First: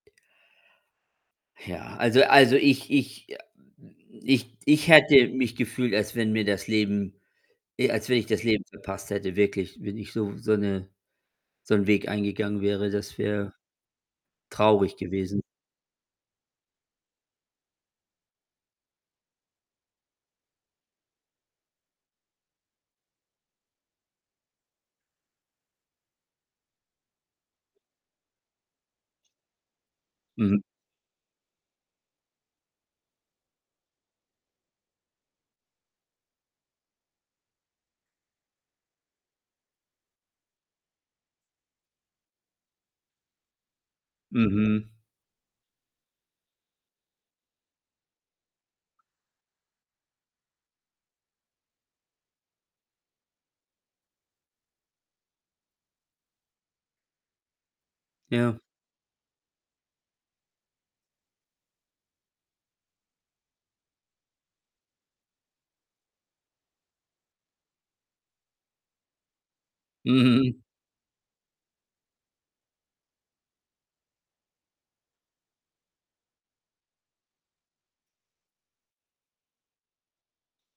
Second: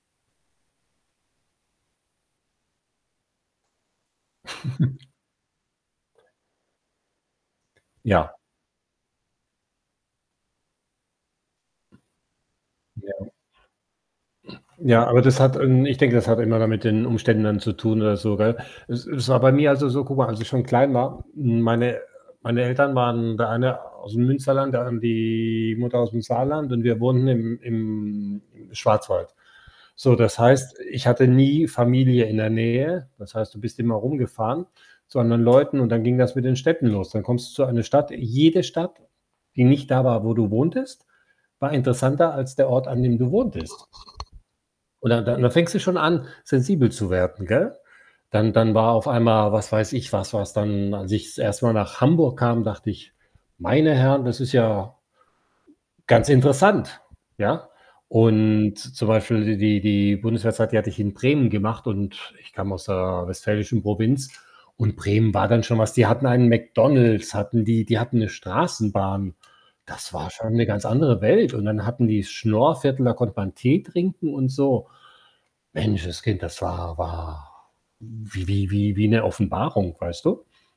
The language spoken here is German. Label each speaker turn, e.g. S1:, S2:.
S1: Ja, also also, ich ich a ich ich hätte mich gefühlt, als wenn mir das Leben e als wenn ich
S2: Ja.
S1: das Leben verpasst hätte, wirklich, wenn ich so so 'ne so 'n Weg eingegangen wäre,
S2: Ja.
S1: das wäre traurig
S2: Ja, aber das
S1: gewesen.
S2: hat ähm, ich denke, das hat immer mit den Umständen dann zu tun oder so, gell? Es es war bei mir also, so, guck mal, als ich schon klein war meine meine Eltern waren der eine aus'm Münsterland, der an die Mutter aus'm Saarland und wir wohnten im im im Schwarzwald. So, das
S1: Mhm.
S2: heißt, ich hatte nie Familie in der Nähe. Das heißt, du bist immer rumgefahren zu anderen Leuten und dann ging das mit den Städten los. Dann kommst du zu eine Stadt jede Stadt, die nicht da war, wo du wohntest, war interessanter als der Ort, an dem du wohntest.
S1: Mhm.
S2: Und da da und da fängst du schon an, sensibel zu werden, gell? Dann dann war auf einmal, was weiß ich was was, dann als ich das 1. Mal nach Hamburg kam, dachte ich: „Meine Herren, das ist ja“ „ganz interessant.“ Ja?
S1: Ja.
S2: Und, zum Beispiel die die Bundeswehrzeit, die hatte ich in Bremen gemacht und ich kam aus der westfälischen Provinz und Bremen war dann schon was. Die hatten einen McDonald's, hatten die. Die hatten 'ne Straßenbahn. Das war schon
S1: Mhm.
S2: 'ne ganz andere Welt und dann hatten die das Schnoorviertel, da konnte man Tee trinken und so. Menschenskind, das war war wie wie wie wie 'ne Offenbarung, weißt du?